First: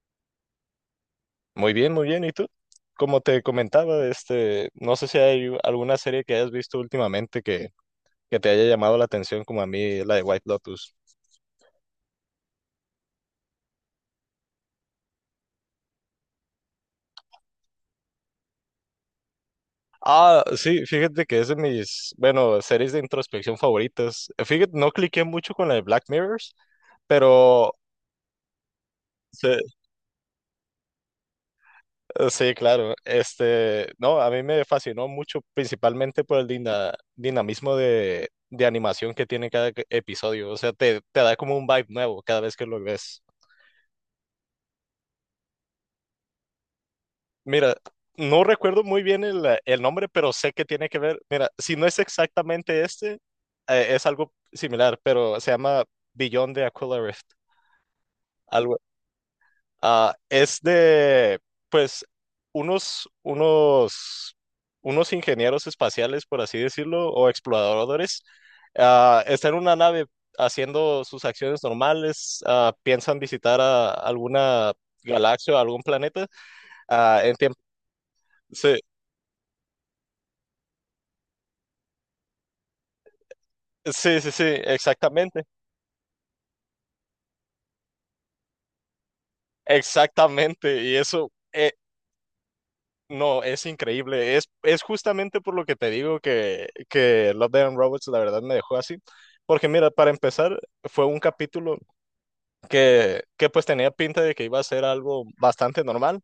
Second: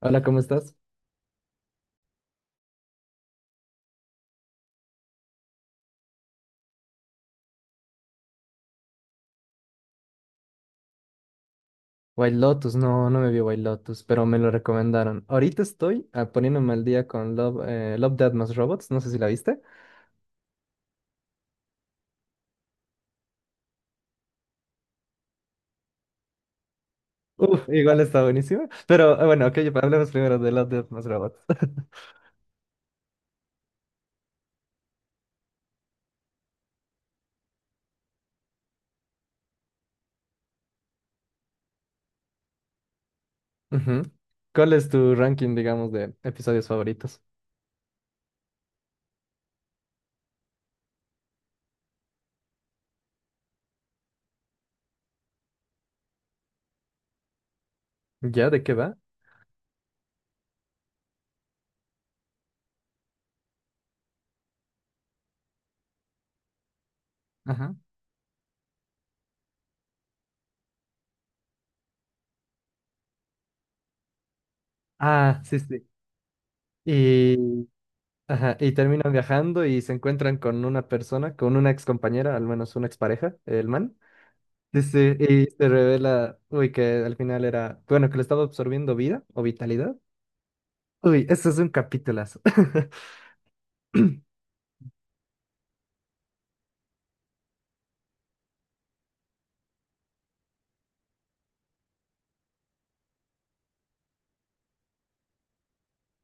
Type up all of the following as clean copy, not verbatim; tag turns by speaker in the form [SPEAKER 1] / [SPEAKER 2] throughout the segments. [SPEAKER 1] Hola, ¿cómo estás?
[SPEAKER 2] Muy bien, muy bien. ¿Y tú? Como te comentaba, no sé si hay alguna serie que hayas visto últimamente que te haya llamado la atención, como a mí, la de White Lotus.
[SPEAKER 1] White Lotus, no, no me vi White Lotus, pero me lo recomendaron. Ahorita estoy poniéndome al día con Love, Death Más Robots, no sé si la viste.
[SPEAKER 2] Ah, sí, fíjate que es de bueno, series de introspección favoritas. Fíjate, no cliqué mucho con la de Black Mirrors,
[SPEAKER 1] Uf,
[SPEAKER 2] pero
[SPEAKER 1] igual está buenísima. Pero
[SPEAKER 2] sí,
[SPEAKER 1] bueno, ok, hablemos primero de Love, Death Más Robots.
[SPEAKER 2] sí, claro. No, a mí me fascinó mucho, principalmente por el dinamismo de animación que tiene cada episodio. O sea, te da como un vibe nuevo cada vez que lo ves.
[SPEAKER 1] Ujú. ¿Cuál es tu ranking, digamos, de episodios favoritos?
[SPEAKER 2] Mira, no recuerdo muy bien el nombre, pero sé que tiene que ver. Mira, si no es exactamente este, es algo similar, pero se llama Beyond de Aquila Rift.
[SPEAKER 1] ¿Ya? ¿De qué
[SPEAKER 2] Algo,
[SPEAKER 1] va?
[SPEAKER 2] ah, es de, pues, unos, unos, unos ingenieros espaciales, por así decirlo, o
[SPEAKER 1] Ajá.
[SPEAKER 2] exploradores. Ah, están en una nave haciendo sus acciones normales. Ah, piensan visitar a alguna
[SPEAKER 1] Ah,
[SPEAKER 2] galaxia o
[SPEAKER 1] sí,
[SPEAKER 2] algún
[SPEAKER 1] sí.
[SPEAKER 2] planeta, ah, en tiempo.
[SPEAKER 1] Y, ajá, y terminan viajando y se encuentran con una persona, con una ex compañera, al menos una expareja, el man.
[SPEAKER 2] Sí, sí, sí,
[SPEAKER 1] Sí, sí,
[SPEAKER 2] exactamente,
[SPEAKER 1] y se revela, uy, que al final era, bueno, que le estaba absorbiendo vida o vitalidad.
[SPEAKER 2] exactamente. Y
[SPEAKER 1] Uy,
[SPEAKER 2] eso,
[SPEAKER 1] eso es un capitulazo.
[SPEAKER 2] no, es increíble. Es justamente por lo que te digo que Love, Death and Robots la verdad me dejó así. Porque mira, para empezar, fue un capítulo que pues tenía pinta de que iba a ser algo bastante normal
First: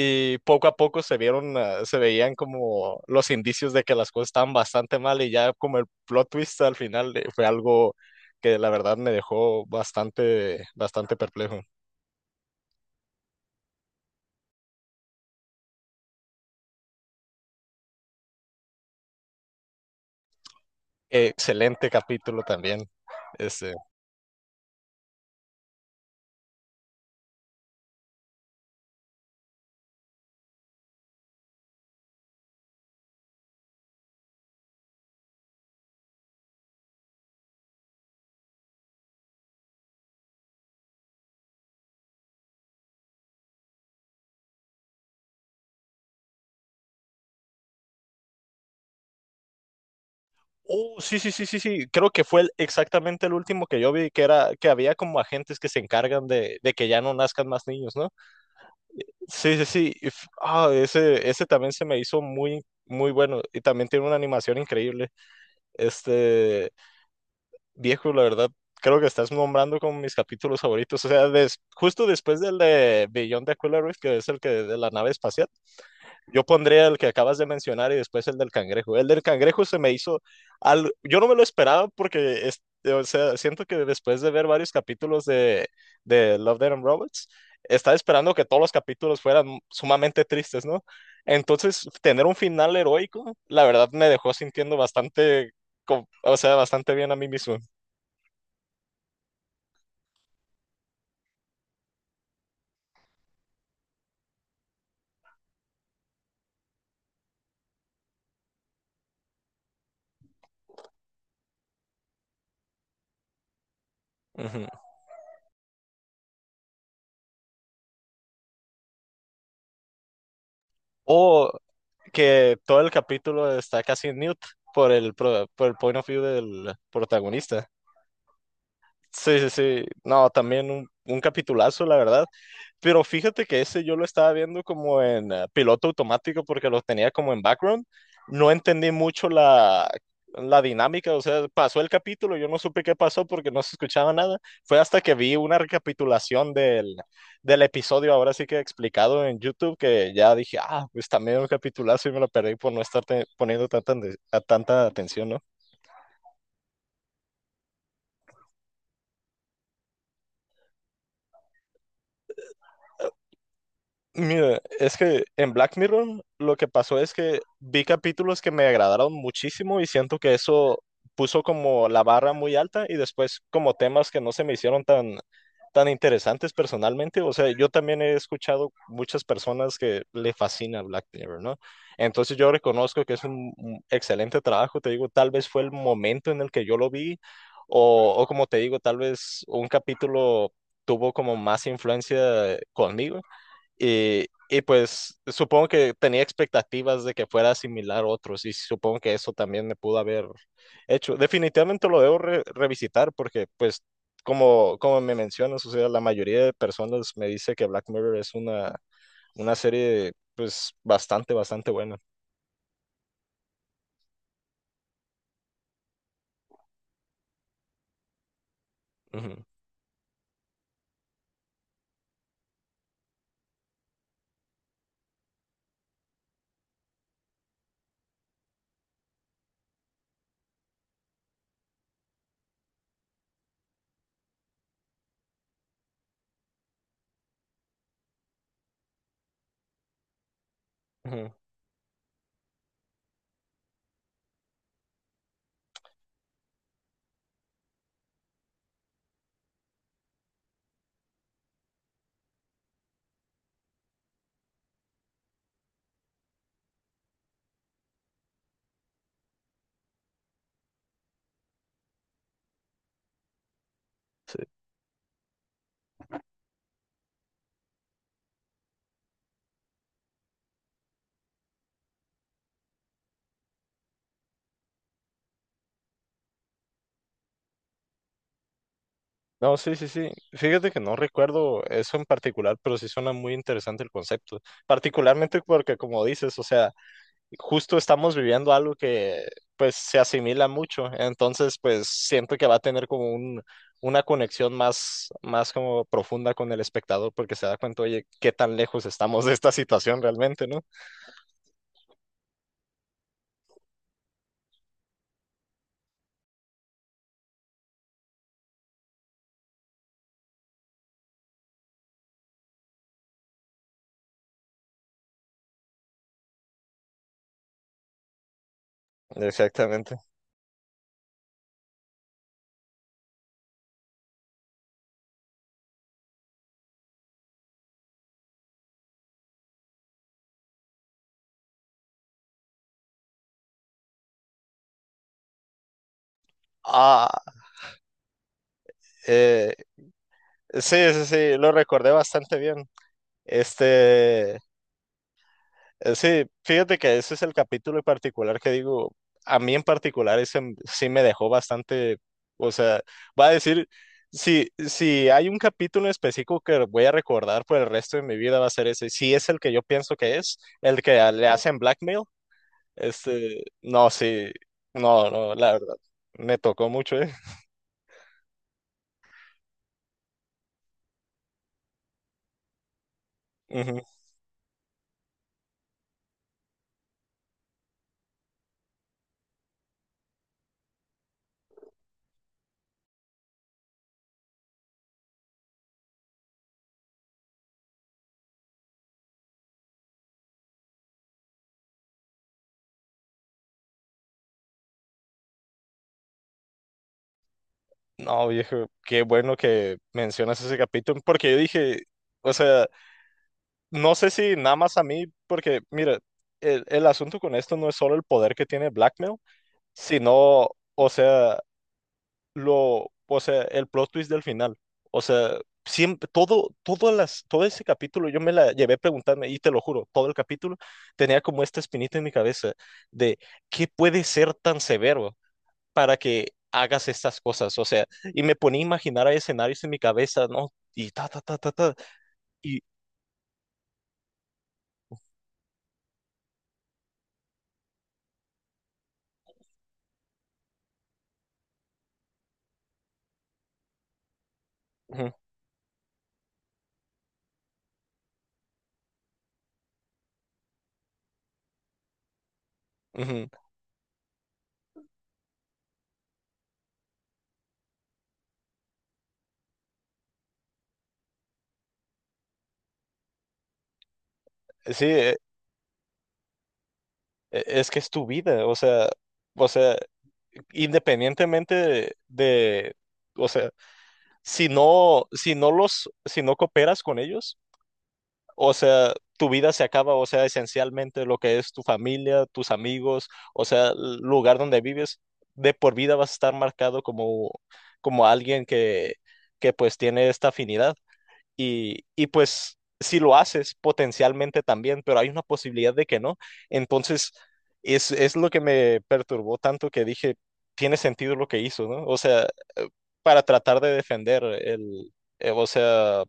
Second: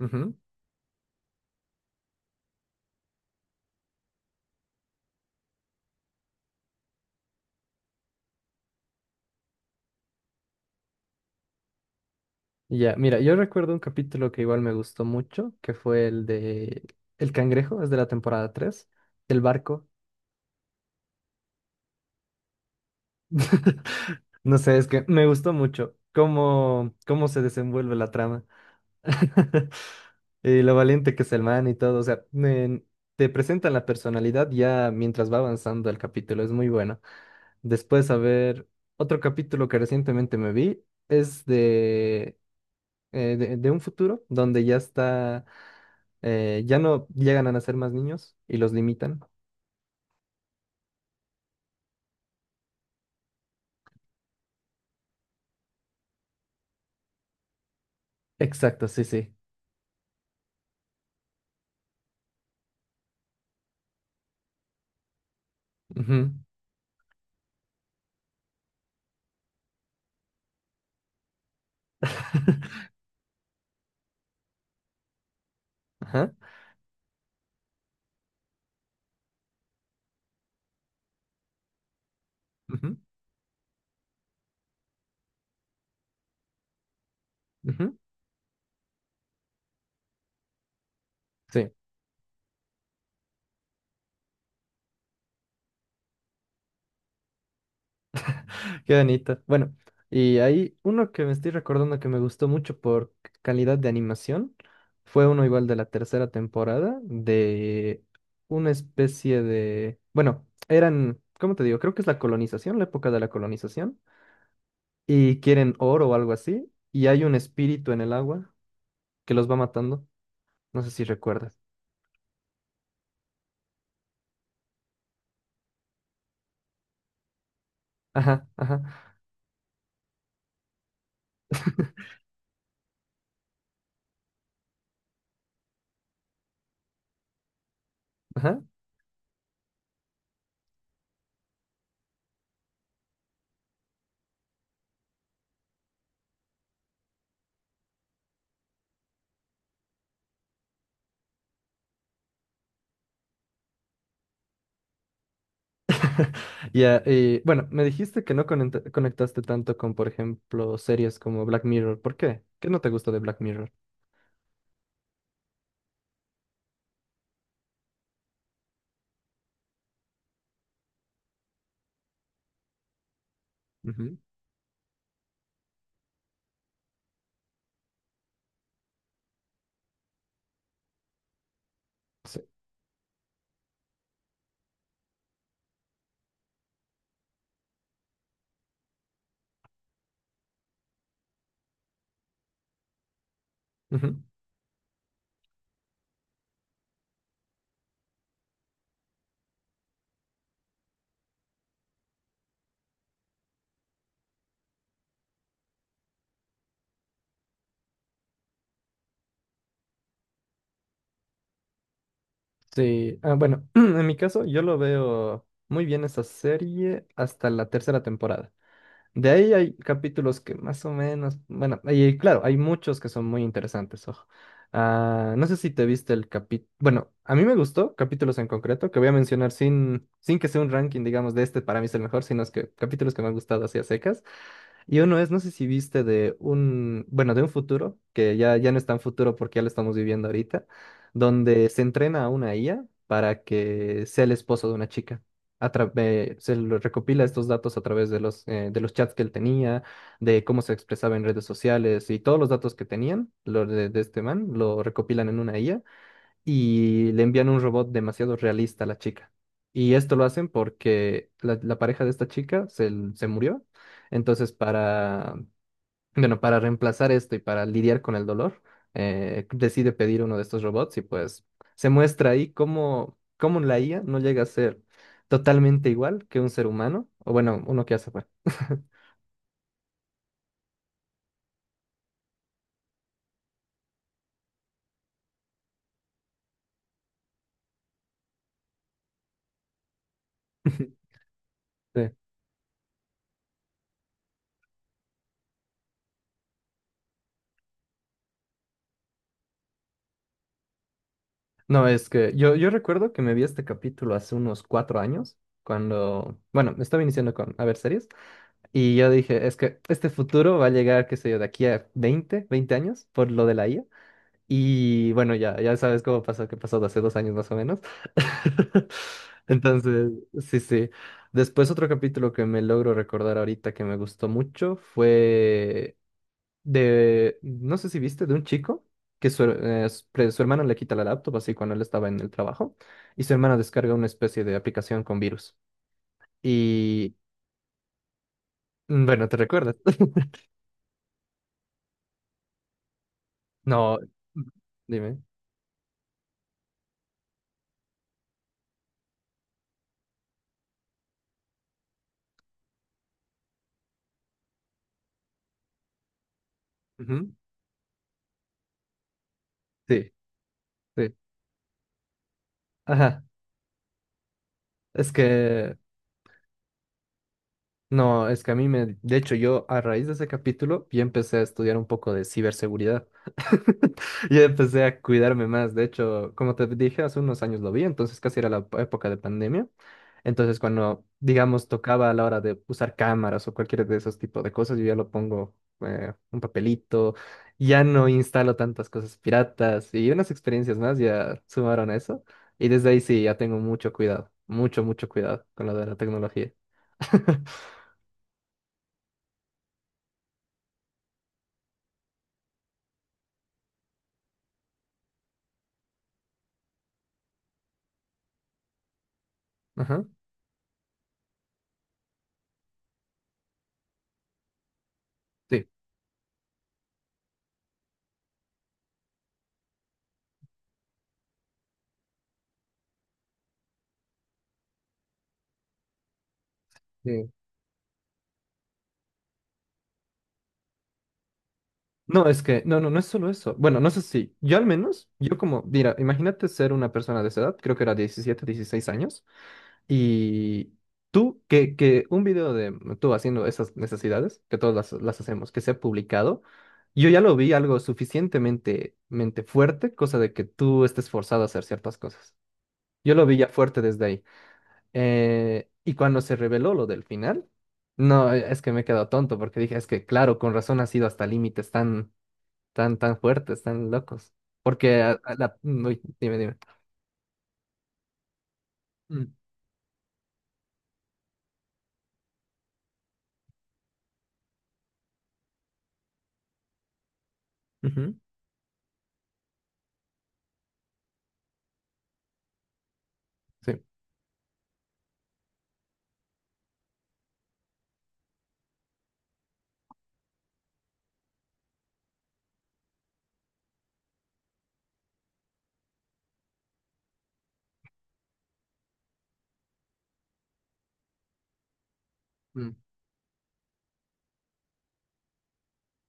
[SPEAKER 1] Ujú.
[SPEAKER 2] poco a poco se veían como los indicios de que las cosas estaban bastante mal, y ya como el plot twist al final, fue algo que la verdad me dejó bastante, bastante perplejo.
[SPEAKER 1] Y ya, mira, yo recuerdo un capítulo que igual me gustó mucho, que fue el de El Cangrejo, es de la temporada 3 del barco.
[SPEAKER 2] Excelente capítulo también. Este,
[SPEAKER 1] No sé, es que me gustó mucho cómo se desenvuelve la trama. Y lo valiente que es el man y todo. O sea, te presentan la personalidad ya mientras va avanzando el capítulo. Es muy bueno. Después, a ver, otro capítulo que recientemente me vi es de un futuro donde ya está, ya no llegan a nacer más niños y los limitan.
[SPEAKER 2] oh, sí, sí, sí, sí, sí. Creo que fue exactamente el último que yo vi, que era que había como agentes que se encargan de que ya no nazcan más niños, ¿no?
[SPEAKER 1] Exacto, sí, sí.
[SPEAKER 2] Sí, sí, sí. Ese, ese también se me hizo muy, muy bueno. Y también tiene una animación increíble.
[SPEAKER 1] Ujú.
[SPEAKER 2] Este, viejo, la verdad, creo que estás nombrando como mis capítulos favoritos. O sea, justo después del de Beyond the Aquila Rift, que es el que de la nave espacial.
[SPEAKER 1] Ajá.
[SPEAKER 2] Yo pondría el que acabas de mencionar y después el del cangrejo. El del cangrejo se me hizo al... Yo no me lo esperaba porque, o sea, siento que después de ver varios capítulos de Love, Death and Robots,
[SPEAKER 1] Ujú,
[SPEAKER 2] estaba
[SPEAKER 1] ujú,
[SPEAKER 2] esperando que todos los capítulos fueran sumamente tristes, ¿no?
[SPEAKER 1] sí.
[SPEAKER 2] Entonces, tener un final heroico, la verdad me dejó sintiendo bastante, o sea, bastante bien a mí mismo.
[SPEAKER 1] Qué bonito. Bueno, y hay uno que me estoy recordando que me gustó mucho por calidad de animación. Fue uno igual de la tercera temporada, de una especie de... Bueno, eran, ¿cómo te digo? Creo que es la colonización, la época de la colonización.
[SPEAKER 2] Ujú.
[SPEAKER 1] Y quieren oro o algo así. Y hay un espíritu en el agua que los va matando. No sé si
[SPEAKER 2] O
[SPEAKER 1] recuerdas.
[SPEAKER 2] que todo el capítulo está casi en mute por el point of view del protagonista.
[SPEAKER 1] Ajá, ajá,
[SPEAKER 2] Sí, sí, sí. No, también un capitulazo, la verdad. Pero fíjate que ese yo lo estaba viendo como en piloto automático, porque lo tenía como en background. No
[SPEAKER 1] ajá.
[SPEAKER 2] entendí mucho la dinámica. O sea, pasó el capítulo, yo no supe qué pasó porque no se escuchaba nada. Fue hasta que vi una recapitulación del episodio, ahora sí que explicado en YouTube, que ya dije, ah, pues también un capitulazo, y me lo perdí por no estar poniendo tanta, a tanta atención, ¿no?
[SPEAKER 1] Ya, bueno, me dijiste que no conectaste tanto con, por ejemplo, series como Black Mirror. ¿Por qué? ¿Qué no te gustó de Black Mirror?
[SPEAKER 2] Mira, es que en Black Mirror lo que pasó es que vi capítulos que me agradaron muchísimo, y siento que eso puso como la barra muy alta, y después como temas
[SPEAKER 1] Ujú,
[SPEAKER 2] que no se me hicieron tan, tan interesantes personalmente. O sea, yo también he escuchado muchas personas que le fascina Black Mirror, ¿no? Entonces
[SPEAKER 1] sí,
[SPEAKER 2] yo reconozco que es un excelente trabajo. Te digo, tal vez fue el momento en el que yo lo vi, o como te digo, tal vez un capítulo tuvo como más influencia conmigo.
[SPEAKER 1] ujú.
[SPEAKER 2] Y pues supongo que tenía expectativas de que fuera similar a otros, y supongo que eso también me pudo haber hecho. Definitivamente lo debo revisitar, porque pues como, como me mencionas, o sea, la mayoría de personas me dice que Black Mirror es una serie pues bastante, bastante buena.
[SPEAKER 1] Sí, ah, bueno, en mi caso yo lo veo muy bien esa serie hasta la tercera temporada. De
[SPEAKER 2] Ujú,
[SPEAKER 1] ahí hay capítulos que más o menos, bueno, y claro, hay muchos que son muy interesantes, ojo. Ah, no sé si te viste el capítulo, bueno, a mí me gustó capítulos en concreto que voy a mencionar sin que sea un ranking, digamos, de este para mí es el mejor, sino es que capítulos que me han gustado así a secas. Y uno es, no sé si viste de un, bueno, de un futuro, que ya no es tan futuro porque ya lo estamos viviendo ahorita,
[SPEAKER 2] ujú.
[SPEAKER 1] donde se entrena a una IA para que sea el esposo de una chica. Se lo recopila estos datos a través de los chats que él tenía, de cómo se expresaba en redes sociales y todos los datos que tenían, los de este man, lo recopilan en una IA y le envían un robot demasiado realista a la chica. Y esto lo hacen porque la pareja de esta chica se murió. Entonces, para, bueno, para reemplazar esto y para lidiar con el dolor, decide pedir uno de estos robots y pues se muestra ahí cómo la IA no llega a ser totalmente igual que un ser humano, o bueno, uno que hace fue.
[SPEAKER 2] No, sí, sí, sí. Fíjate que no recuerdo eso en particular, pero sí suena muy interesante el concepto. Particularmente porque como dices, o sea, justo estamos viviendo algo que pues se asimila mucho, entonces pues
[SPEAKER 1] Sí.
[SPEAKER 2] siento que va a tener como una conexión más, más como profunda con el espectador, porque se da cuenta, oye, qué tan lejos estamos de esta situación realmente, ¿no?
[SPEAKER 1] No, es que yo recuerdo que me vi este capítulo hace unos 4 años, cuando, bueno, estaba iniciando con a ver series, y yo dije, es que este futuro va a llegar, qué sé yo, de aquí a veinte años por lo de la IA. Y bueno, ya sabes cómo pasó, que pasó de hace 2 años más o menos.
[SPEAKER 2] Exactamente.
[SPEAKER 1] Entonces, sí, sí. Después otro capítulo que me logro recordar ahorita que me gustó mucho fue de, no sé si viste, de un chico que su hermano le quita la laptop así cuando él estaba en el trabajo y su hermano descarga una especie de aplicación con virus.
[SPEAKER 2] Ah,
[SPEAKER 1] Y bueno, ¿te
[SPEAKER 2] eh,
[SPEAKER 1] recuerdas?
[SPEAKER 2] sí, sí, sí, lo recordé bastante bien.
[SPEAKER 1] No,
[SPEAKER 2] Este,
[SPEAKER 1] dime.
[SPEAKER 2] eh, sí, fíjate que ese es el capítulo en particular que digo, a mí en particular ese sí me dejó bastante, o sea, va a decir, si hay un capítulo específico que voy a
[SPEAKER 1] Ujú.
[SPEAKER 2] recordar por el resto de mi vida va a ser ese, si es el que yo pienso
[SPEAKER 1] Sí,
[SPEAKER 2] que es, el que
[SPEAKER 1] sí.
[SPEAKER 2] le hacen blackmail,
[SPEAKER 1] Ajá.
[SPEAKER 2] este, no, sí, no,
[SPEAKER 1] Es
[SPEAKER 2] no, la verdad,
[SPEAKER 1] que,
[SPEAKER 2] me tocó mucho, ¿eh?
[SPEAKER 1] No, es que a mí me, de hecho, yo a raíz de ese capítulo ya empecé a estudiar un poco de ciberseguridad.
[SPEAKER 2] Ujú.
[SPEAKER 1] Ya empecé a cuidarme más. De hecho, como te dije, hace unos años lo vi, entonces casi era la época de pandemia. Entonces, cuando, digamos, tocaba a la hora de usar cámaras o cualquier de esos tipos de cosas, yo ya lo pongo un papelito, ya no instalo tantas cosas piratas y unas experiencias más ya sumaron a eso. Y desde ahí sí, ya tengo mucho cuidado, mucho, mucho cuidado con lo de la tecnología.
[SPEAKER 2] No, viejo, qué bueno que mencionas ese capítulo, porque yo dije, o sea... No sé si nada más a mí, porque mira, el asunto con esto no es solo el poder que tiene Blackmail,
[SPEAKER 1] Ajá,
[SPEAKER 2] sino, o sea, lo, o sea, el plot twist del final. O sea,
[SPEAKER 1] sí,
[SPEAKER 2] siempre, todo ese capítulo, yo me la llevé preguntando, y te lo juro, todo el capítulo tenía como esta espinita en mi cabeza de qué puede ser tan severo para que hagas estas
[SPEAKER 1] sí.
[SPEAKER 2] cosas. O sea, y me ponía a imaginar a escenarios en mi cabeza, ¿no? Y ta, ta, ta, ta, ta.
[SPEAKER 1] No, es
[SPEAKER 2] Y,
[SPEAKER 1] que, no, no, no es solo eso. Bueno, no sé si, yo al menos, yo como, mira, imagínate ser una persona de esa edad, creo que era 17 16 años, y tú, que un video de tú haciendo esas necesidades, que todas las,
[SPEAKER 2] ujú,
[SPEAKER 1] las hacemos, que sea publicado, yo ya lo vi algo suficientemente mente fuerte, cosa de que tú estés forzado a hacer ciertas cosas. Yo
[SPEAKER 2] ujú.
[SPEAKER 1] lo vi ya fuerte desde ahí. Y cuando se reveló lo del final, no, es que me he quedado tonto porque dije, es que claro, con razón ha sido hasta límites tan, tan, tan fuertes, tan locos. Porque
[SPEAKER 2] Sí,
[SPEAKER 1] Uy, dime, dime.
[SPEAKER 2] es que es tu vida,
[SPEAKER 1] Mm,
[SPEAKER 2] o sea, independientemente o sea, si no, si no si no cooperas con ellos,
[SPEAKER 1] ujú,
[SPEAKER 2] o sea, tu vida se acaba, o sea, esencialmente lo que es tu familia, tus amigos, o sea,
[SPEAKER 1] sí.
[SPEAKER 2] el lugar donde vives, de por vida vas a estar marcado como, como alguien que pues tiene esta afinidad, y pues si lo haces potencialmente también, pero hay una posibilidad de que no. Entonces, es lo que me perturbó tanto que dije, tiene sentido lo que hizo, ¿no? O sea, eh,
[SPEAKER 1] Mm,
[SPEAKER 2] para tratar de defender o sea,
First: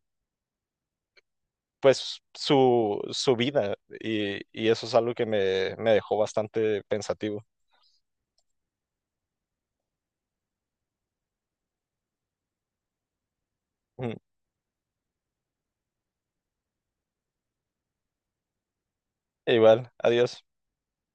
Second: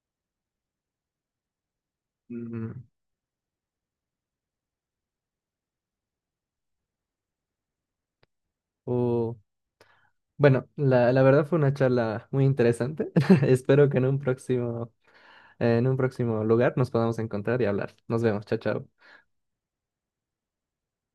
[SPEAKER 1] mm,
[SPEAKER 2] su vida, y eso es algo que me dejó bastante pensativo.
[SPEAKER 1] oh, bueno, la verdad fue una charla muy interesante. Espero que en
[SPEAKER 2] Mm.
[SPEAKER 1] un próximo lugar nos podamos encontrar y hablar. Nos vemos, chao, chao.
[SPEAKER 2] Igual, adiós.